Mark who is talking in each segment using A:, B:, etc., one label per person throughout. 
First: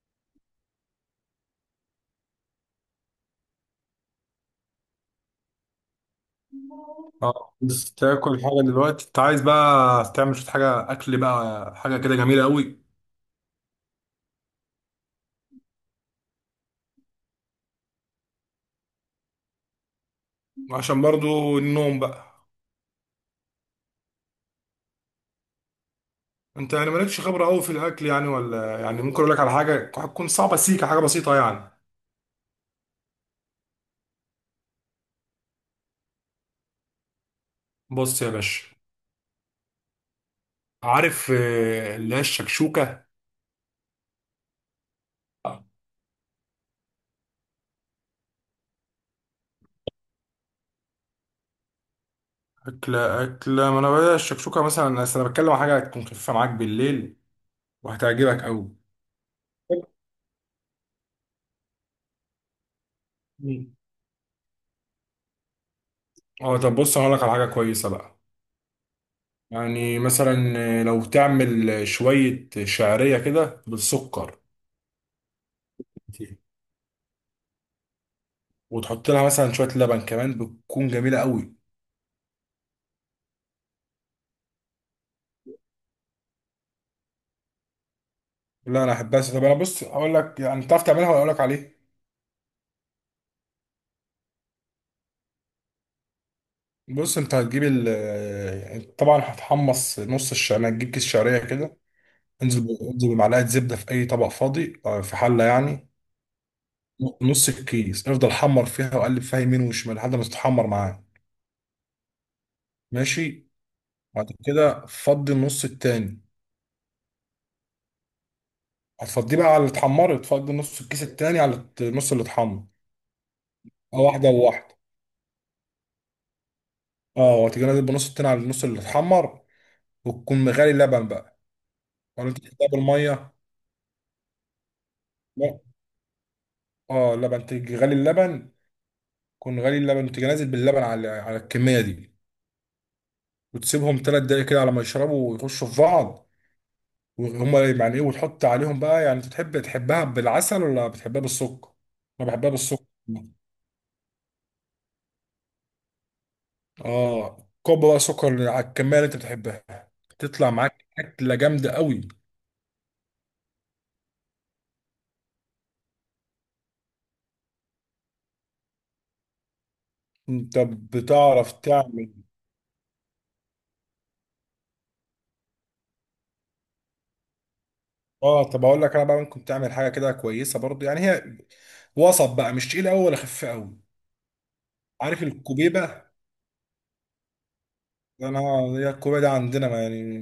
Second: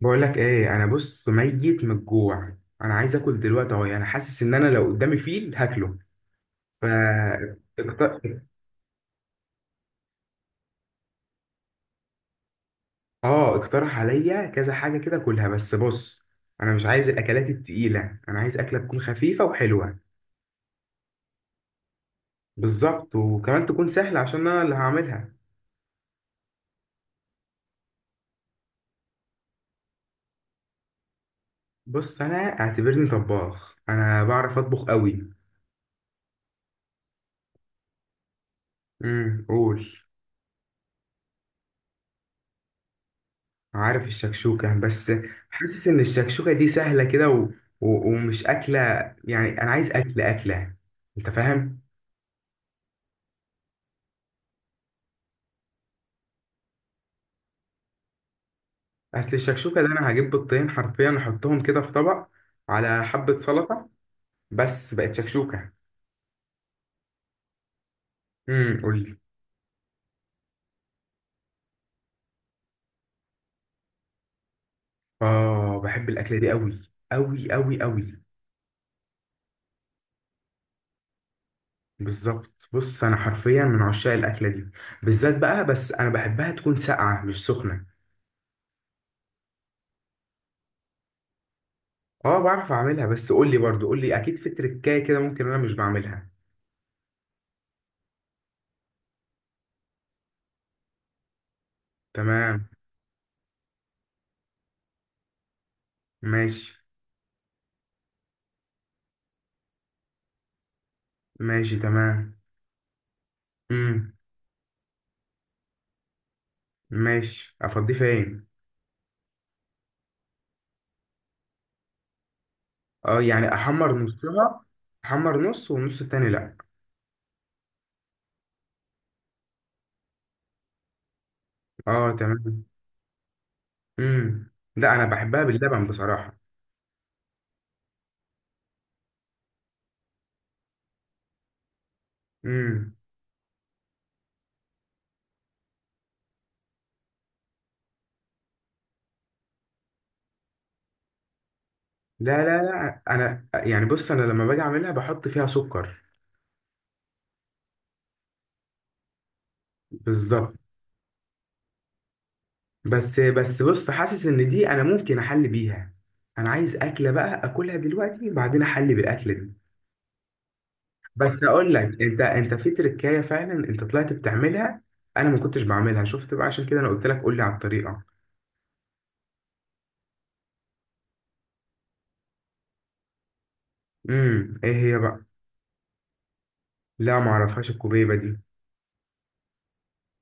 A: بقول لك ايه؟ انا بص ميت من الجوع. انا عايز اكل دلوقتي اهو، يعني حاسس ان انا لو قدامي فيل هاكله. ف
B: اه بس
A: اقت-
B: تاكل حاجه دلوقتي. انت عايز بقى تعمل شويه حاجه اكل بقى، حاجه كده جميله قوي؟
A: اه اقترح عليا كذا حاجه كده كلها، بس بص انا مش عايز الاكلات التقيله. انا عايز اكله تكون خفيفه وحلوه.
B: عشان برضو النوم بقى.
A: بالظبط، وكمان تكون سهله عشان انا اللي هعملها.
B: انت يعني مالكش خبره قوي في الاكل يعني، ولا يعني ممكن اقول لك على حاجه هتكون صعبه سيكه حاجه بسيطه يعني؟
A: بص انا اعتبرني طباخ، انا بعرف اطبخ قوي.
B: بص يا باشا،
A: قول.
B: عارف اللي هي الشكشوكه؟
A: عارف الشكشوكة بس، حاسس إن الشكشوكة دي سهلة كده ومش أكلة، يعني أنا عايز أكل أكلة. أنت فاهم؟
B: اكله اكله، ما انا بقى الشكشوكه مثلا، أصل انا بتكلم عن حاجه هتكون خفيفه معاك بالليل وهتعجبك قوي.
A: أصل الشكشوكة ده أنا هجيب بيضتين حرفيا أحطهم كده في طبق على حبة
B: مم.
A: سلطة، بس بقت شكشوكة.
B: اه طب بص، انا هقول لك على حاجه كويسه بقى.
A: قولي.
B: يعني مثلا لو تعمل شوية شعرية كده بالسكر،
A: آه، بحب الأكلة دي أوي أوي أوي أوي.
B: وتحط لها مثلا شوية لبن كمان، بتكون جميلة قوي.
A: بالظبط، بص أنا حرفيا من عشاق الأكلة دي، بالذات بقى، بس أنا بحبها تكون ساقعة مش سخنة.
B: لا أنا أحبها. طب أنا بص أقول لك، يعني تعرف تعملها ولا أقول لك عليه؟
A: اه، بعرف أعملها، بس قولي برضو، قولي، أكيد في تركاية كده ممكن أنا مش بعملها.
B: بص، أنت هتجيب ال، يعني طبعا هتحمص نص الشعرية، هتجيب كيس شعرية كده،
A: تمام.
B: انزل بمعلقة زبدة في أي طبق فاضي في حلة يعني.
A: ماشي.
B: نص الكيس افضل حمر فيها وقلب فيها يمين وشمال لحد ما تتحمر معاه.
A: ماشي تمام.
B: ماشي.
A: امم
B: بعد كده فضي النص التاني.
A: ماشي، افضيه فين؟
B: هتفضيه بقى على اللي اتحمر، تفضي نص الكيس التاني على النص اللي اتحمر.
A: اه، يعني احمر
B: اه واحدة
A: نصها.
B: وواحدة.
A: احمر نص والنص التاني لا.
B: اه، وتيجي نازل بنص التاني على النص اللي اتحمر، وتكون مغلي اللبن بقى،
A: اه،
B: ولا انت
A: تمام.
B: تحطها بالمية.
A: لا، انا بحبها
B: لا،
A: باللبن بصراحة.
B: اه اللبن، تيجي غالي اللبن، تكون غالي اللبن وتيجي نازل باللبن على على الكمية دي،
A: امم.
B: وتسيبهم تلات دقايق كده على ما يشربوا ويخشوا في بعض. وهما يعني ايه، وتحط عليهم بقى، يعني انت تحب تحبها بالعسل ولا بتحبها بالسكر؟ انا
A: لا
B: بحبها
A: لا
B: بالسكر.
A: لا، انا يعني بص، انا لما باجي اعملها بحط فيها سكر.
B: اه كوب بقى سكر على الكميه اللي انت بتحبها، تطلع
A: بالظبط.
B: معاك اكله جامده قوي.
A: بس بس، بص حاسس ان دي انا ممكن احل بيها. انا عايز اكله بقى اكلها دلوقتي، بعدين احل بالاكل.
B: انت
A: بس
B: بتعرف
A: اقول لك
B: تعمل؟
A: انت في تركايه، فعلا انت طلعت بتعملها. انا ما كنتش بعملها، شفت بقى، عشان كده انا قلت لك قول لي على الطريقه.
B: اه طب اقول لك انا بقى، ممكن تعمل حاجه كده كويسه برضو، يعني هي وسط بقى، مش تقيله قوي ولا خفيفه قوي.
A: ايه هي
B: عارف
A: بقى؟
B: الكوبيبه؟
A: لا، ما اعرفهاش الكوبيبه دي.
B: انا، هي الكوبيبه دي عندنا، ما يعني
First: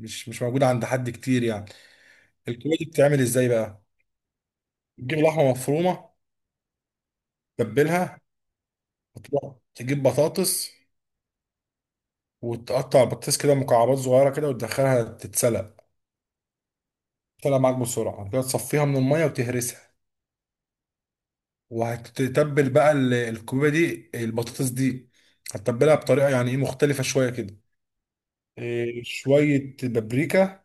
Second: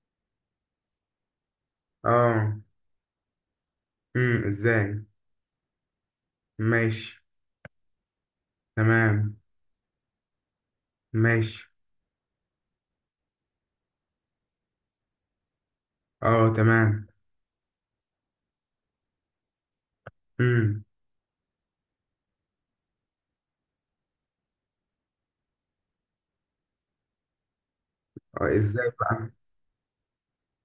B: مش موجوده عند حد كتير يعني.
A: اه.
B: الكوبيبه دي بتتعمل ازاي بقى،
A: ازاي؟
B: تجيب لحمه مفرومه،
A: ماشي،
B: تتبلها،
A: تمام.
B: وتروح تجيب بطاطس،
A: ماشي.
B: وتقطع بطاطس كده مكعبات صغيره كده وتدخلها تتسلق.
A: اه، تمام.
B: طلع معاك بسرعة كده، تصفيها من المية وتهرسها،
A: امم.
B: وهتتبل بقى الكوبيبة دي، البطاطس دي هتتبلها بطريقة يعني ايه مختلفة شوية كده.
A: اه، ازاي
B: إيه،
A: بقى؟
B: شوية بابريكا،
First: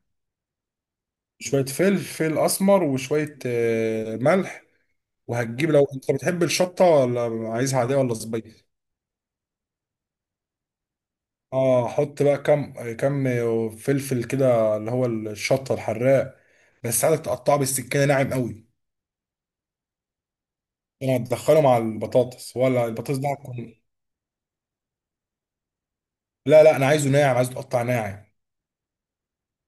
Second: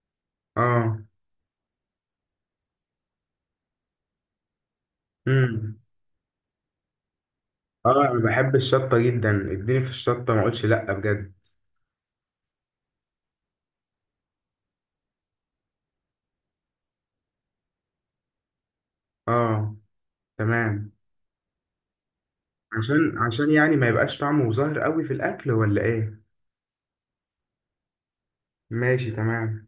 A: اه.
B: شوية فلفل أسمر وشوية ملح، وهتجيب
A: امم.
B: لو أنت بتحب الشطة، ولا عايزها
A: اه،
B: عادية ولا
A: انا بحب
B: صبية.
A: الشطه جدا، اديني في الشطه ما اقولش لا بجد.
B: اه حط بقى كم كم، فلفل كده اللي هو الشطة الحراق، بس عايزك تقطعه بالسكينة ناعم قوي.
A: اه، تمام.
B: يعني هتدخله مع البطاطس، ولا
A: عشان
B: البطاطس ده؟
A: عشان يعني ما يبقاش طعمه ظاهر قوي في الاكل ولا ايه؟
B: لا لا، انا عايزه ناعم، عايزه تقطع ناعم.
A: ماشي، تمام.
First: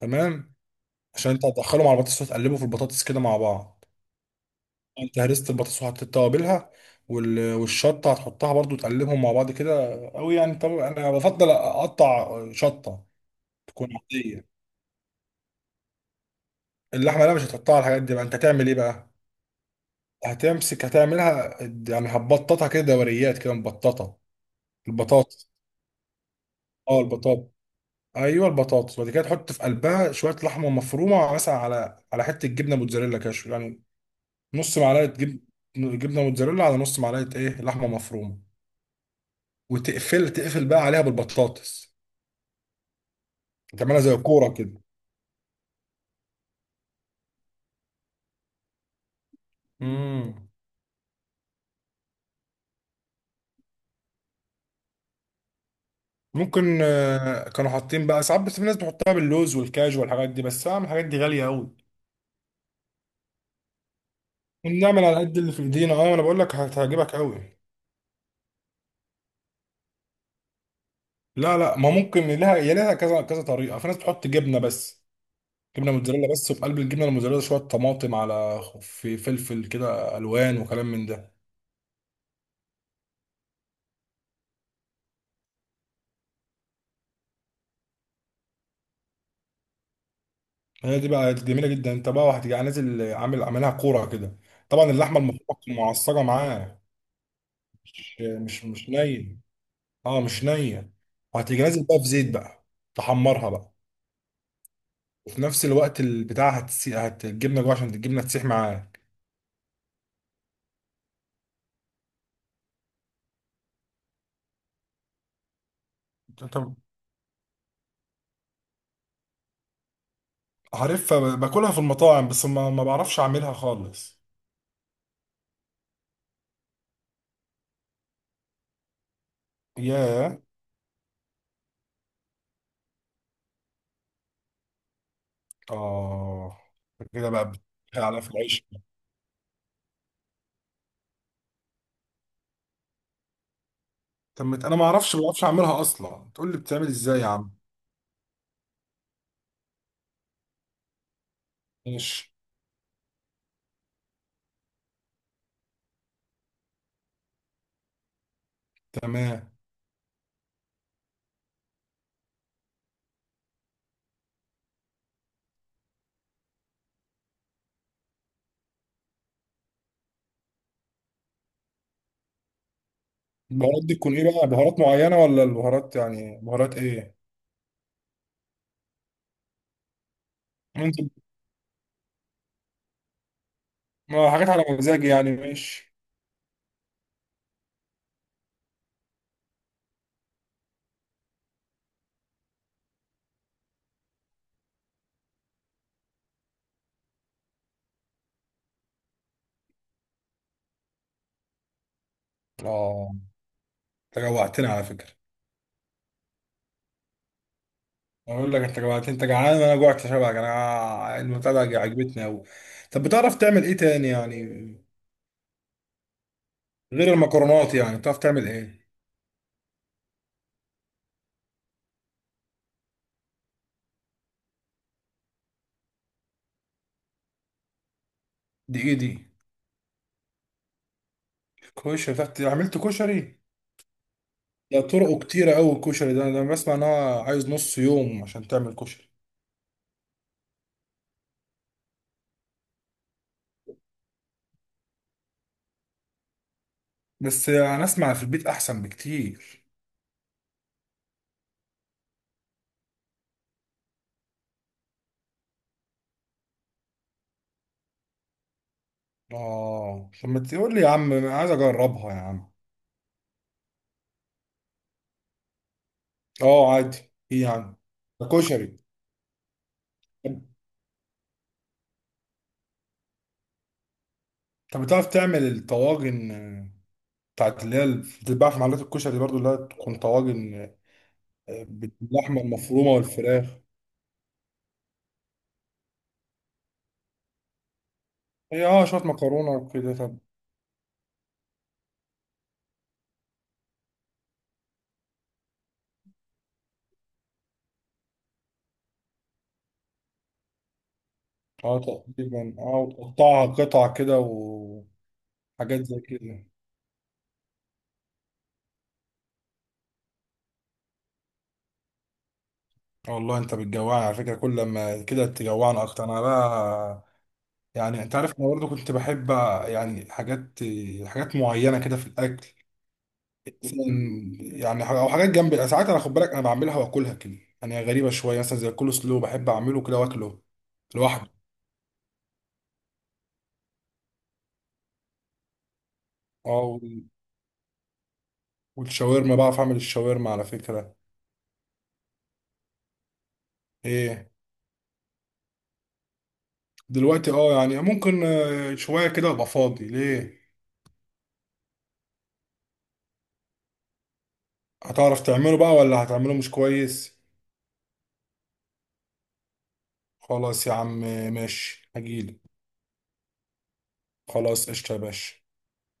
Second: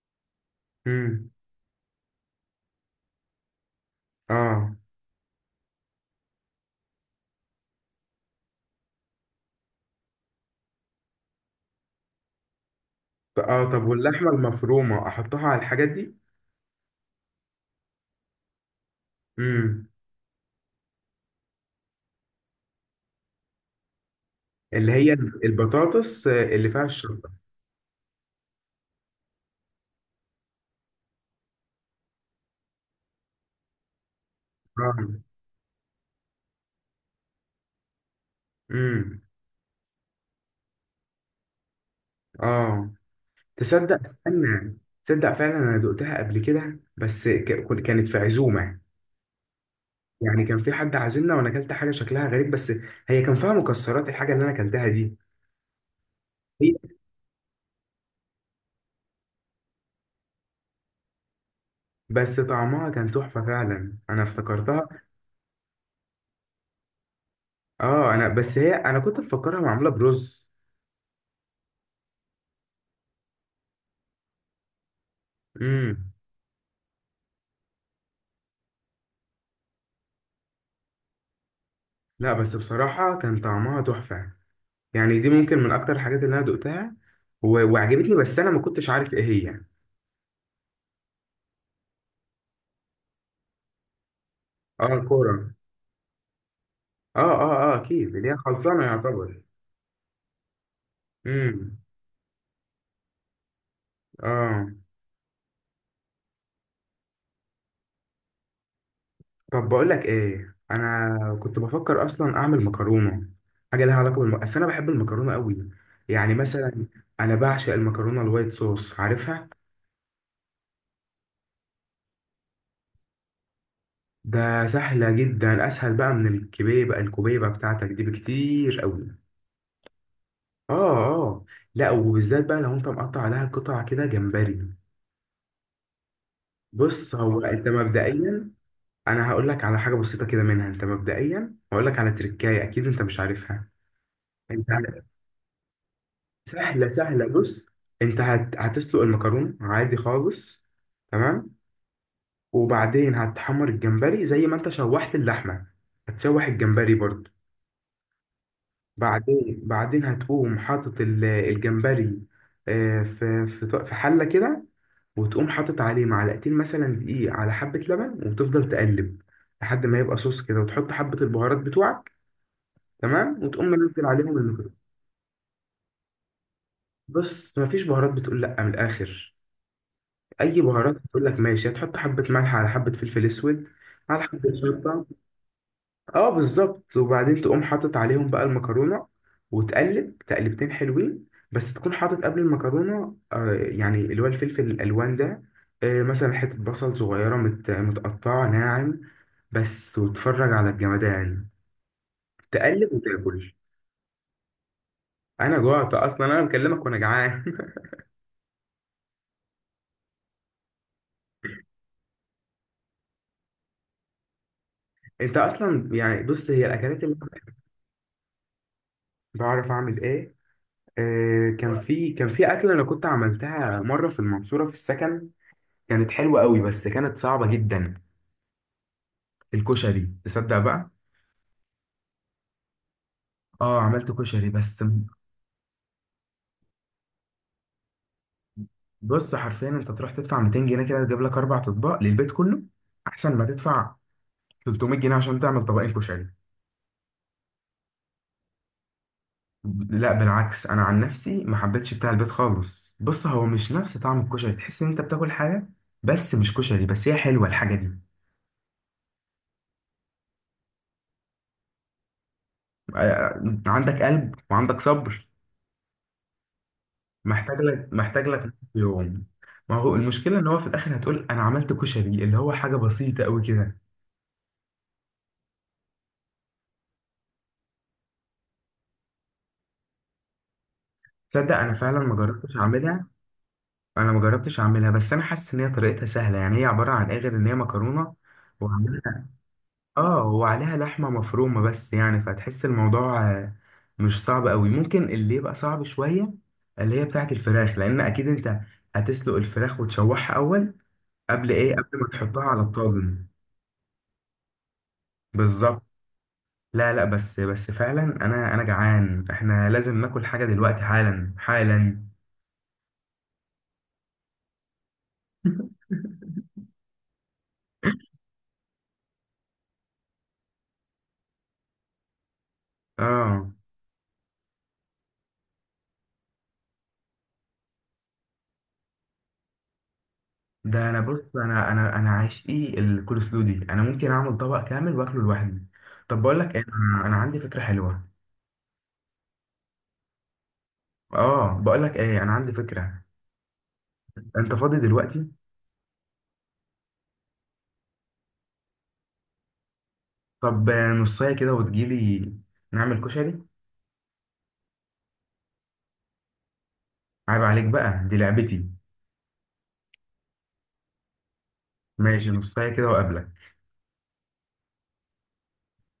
B: تمام.
A: مم.
B: عشان انت هتدخله مع البطاطس وتقلبه في البطاطس كده مع بعض.
A: اه،
B: انت هرست البطاطس وحطيت توابلها والشطه هتحطها برضو، تقلبهم مع بعض كده قوي. يعني طب انا بفضل اقطع شطه
A: طب
B: تكون
A: واللحمه
B: عاديه.
A: المفرومه احطها على الحاجات دي؟
B: اللحمه لا مش هتقطعها. الحاجات دي بقى انت هتعمل ايه بقى،
A: امم.
B: هتمسك هتعملها، يعني هتبططها كده دوريات كده مبططه.
A: اللي هي
B: البطاطس،
A: البطاطس اللي فيها
B: اه البطاطس،
A: الشطه.
B: ايوه البطاطس. وبعد كده تحط في قلبها شويه لحمه مفرومه، مثلا على على حته جبنه موتزاريلا كده يعني، نص معلقه
A: اه.
B: جب... جبنه موتزاريلا على نص معلقه ايه، لحمه مفرومه،
A: امم.
B: وتقفل تقفل بقى عليها بالبطاطس،
A: اه،
B: تعملها
A: تصدق،
B: زي كوره
A: استنى.
B: كده.
A: تصدق فعلا انا دقتها قبل كده، بس كانت في عزومه، يعني
B: امم،
A: كان في حد عازمنا وانا اكلت حاجه شكلها غريب، بس هي كان فيها مكسرات الحاجه اللي انا اكلتها دي. هي،
B: ممكن كانوا حاطين بقى ساعات، بس في ناس بتحطها باللوز والكاجو والحاجات دي، بس اعمل الحاجات دي غاليه قوي،
A: بس طعمها كان تحفه، فعلا انا افتكرتها.
B: ونعمل على قد اللي في ايدينا. اه انا بقول لك هتعجبك قوي.
A: اه، انا بس هي، انا كنت مفكرها معموله برز.
B: لا لا ما ممكن لها، يا لها كذا كذا طريقه، في ناس بتحط جبنه بس، جبنه
A: امم.
B: موتزاريلا بس، وفي قلب الجبنه الموتزاريلا شويه طماطم على في فلفل كده الوان وكلام من ده.
A: لا، بس بصراحه كان طعمها تحفه، يعني دي ممكن من اكتر الحاجات اللي انا دقتها وعجبتني، بس انا ما كنتش عارف ايه هي يعني.
B: هي دي بقى جميله جدا. انت بقى وهتبقى نازل عامل عاملها كوره كده، طبعا
A: اه،
B: اللحمه المفرومه
A: الكوره.
B: تكون معصجه معاه،
A: اه اه اه،
B: مش
A: اكيد اللي هي
B: مش
A: خلصانه
B: مش نيه.
A: يعتبر.
B: اه مش نيه. وهتيجي
A: امم.
B: نازل بقى في زيت بقى، تحمرها بقى،
A: اه،
B: وفي نفس الوقت البتاع هتسي... هت الجبنه جوه عشان الجبنه تسيح معاك.
A: طب بقول لك ايه، انا كنت بفكر اصلا اعمل مكرونه، حاجه لها علاقه بس انا بحب المكرونه قوي. يعني
B: طب،
A: مثلا، انا بعشق المكرونه الوايت صوص، عارفها.
B: عارفها؟ باكلها في المطاعم، بس ما بعرفش اعملها خالص.
A: ده سهله جدا، اسهل بقى من الكبيبه، الكبيبه بتاعتك دي بكتير قوي.
B: ياه.
A: اه. اه. لا، وبالذات بقى لو انت مقطع عليها قطع كده جمبري.
B: اه
A: بص
B: كده
A: هو
B: بقى
A: انت
B: بتحكي على في
A: مبدئيا،
B: العيش.
A: انا هقول لك على حاجه بسيطه كده منها، انت مبدئيا هقول لك على تركايه اكيد انت مش عارفها.
B: طب ما ت-
A: انت،
B: انا ما اعرفش، ما بعرفش اعملها اصلا، تقول لي بتعمل
A: سهله
B: ازاي
A: سهله،
B: يا عم؟
A: بص، انت هتسلق المكرونه عادي خالص. تمام.
B: ماشي،
A: وبعدين هتحمر الجمبري زي ما انت شوحت اللحمه، هتشوح الجمبري برضو.
B: تمام.
A: بعدين هتقوم حاطط الجمبري، آه، في حله كده، وتقوم حاطط عليه معلقتين مثلا دقيق على حبة لبن، وتفضل تقلب لحد ما يبقى صوص كده، وتحط حبة البهارات بتوعك. تمام، وتقوم
B: البهارات دي
A: منزل
B: تكون ايه
A: عليهم
B: بقى، بهارات
A: المكرونة.
B: معينة ولا البهارات يعني بهارات ايه؟
A: بص، مفيش بهارات، بتقول لأ من الآخر. أي بهارات
B: انت،
A: بتقول لك ماشي، هتحط حبة ملح على حبة فلفل أسود، على
B: ما حاجات
A: حبة
B: على
A: شطة.
B: مزاجي يعني، ماشي.
A: اه، بالظبط، وبعدين تقوم حاطط عليهم بقى المكرونة، وتقلب تقلبتين حلوين. بس تكون حاطط قبل المكرونة، آه، يعني اللي هو الفلفل الألوان ده، آه، مثلا حتة بصل صغيرة متقطعة ناعم بس، وتفرج على الجمدان، تقلب
B: اه
A: وتاكل.
B: انت جوعتني على فكرة.
A: أنا جوعت أصلا، أنا مكلمك وأنا جعان.
B: اقول لك، انت جوعتني، انت جعان وانا جوعت، شبعك انا، المتابعة دي عجبتني اوي. طب بتعرف تعمل ايه تاني يعني،
A: أنت أصلا يعني، بص هي الأكلات اللي
B: غير
A: أنا
B: المكرونات يعني بتعرف تعمل ايه؟
A: بعرف أعمل إيه؟ آه، كان في أكلة أنا كنت عملتها مرة في المنصورة في السكن، كانت حلوة قوي بس كانت صعبة جدا.
B: دي ايه دي؟
A: الكشري، تصدق بقى.
B: كشري؟ بتعرف عملت كشري؟
A: اه، عملت كشري
B: ده
A: بس.
B: طرقه كتيرة اوي الكشري ده، انا بسمع ان هو عايز نص يوم عشان تعمل كشري.
A: بص حرفيا انت تروح تدفع 200 جنيه كده، تجيب لك اربع اطباق للبيت كله، احسن ما تدفع 300 جنيه عشان تعمل طبقين كشري.
B: بس انا اسمع في البيت احسن بكتير.
A: لا بالعكس، انا عن نفسي ما حبيتش بتاع البيت خالص، بص هو مش نفس طعم الكشري، تحس ان انت بتاكل حاجه بس مش كشري، بس هي حلوه الحاجه دي.
B: اه طب ما تقول لي يا عم، انا عايز اجربها يا عم.
A: آه، آه، عندك قلب وعندك صبر؟
B: اه عادي. ايه يعني،
A: محتاج
B: ده
A: لك
B: كشري.
A: يوم. ما هو المشكله ان هو في الاخر هتقول انا عملت كشري، اللي هو حاجه بسيطه قوي كده.
B: طب بتعرف تعمل الطواجن بتاعت اللي هي اللي بتتباع في محلات الكشري برضو، اللي هي تكون طواجن،
A: تصدق انا فعلا ما
B: باللحمه
A: جربتش
B: المفرومه
A: اعملها،
B: والفراخ؟
A: انا ما جربتش اعملها، بس انا حاسس ان هي طريقتها سهله، يعني هي عباره عن ايه غير ان هي مكرونه
B: هي اه شويه
A: وعليها.
B: مكرونه وكده. طب
A: اه، وعليها لحمه مفرومه بس، يعني فتحس الموضوع، آه، مش صعب قوي. ممكن اللي يبقى صعب شويه اللي هي بتاعه الفراخ، لان اكيد انت هتسلق الفراخ وتشوحها اول، قبل ايه،
B: اه
A: قبل ما تحطها
B: تقريبا،
A: على
B: اه
A: الطاجن.
B: وتقطعها قطع كده وحاجات
A: بالظبط.
B: زي كده.
A: لا لا، بس بس فعلا انا، انا جعان، احنا لازم ناكل حاجه دلوقتي، حالا حالا.
B: والله انت بتجوعني على فكره، كل ما كده تجوعني اكتر انا بقى. يعني انت عارف انا برضه كنت بحب يعني حاجات، حاجات معينه كده في الاكل،
A: اه،
B: مثلاً، يعني او حاجات جنب ساعات، انا خد بالك انا بعملها واكلها كده، يعني هي غريبه شويه، مثلا زي الكول سلو بحب اعمله كده واكله
A: ده انا
B: لوحده.
A: بص انا عشقي الكول سلو دي، انا ممكن اعمل طبق كامل واكله لوحدي. طب بقول لك ايه،
B: اه
A: أنا عندي فكره حلوه.
B: والشاورما بعرف اعمل الشاورما على فكره.
A: اه، بقول لك ايه انا عندي فكره.
B: ايه؟
A: انت فاضي دلوقتي؟
B: دلوقتي، اه يعني ممكن شويه كده ابقى فاضي ليه.
A: طب، آه، نصايه كده وتجيلي، نعمل كشري.
B: هتعرف تعمله بقى، ولا هتعمله مش كويس؟
A: عيب عليك بقى، دي لعبتي.
B: خلاص يا عم، ماشي
A: ماشي،
B: هجيلك.
A: نصايه كده وقابلك.
B: خلاص قشطه يا باشا.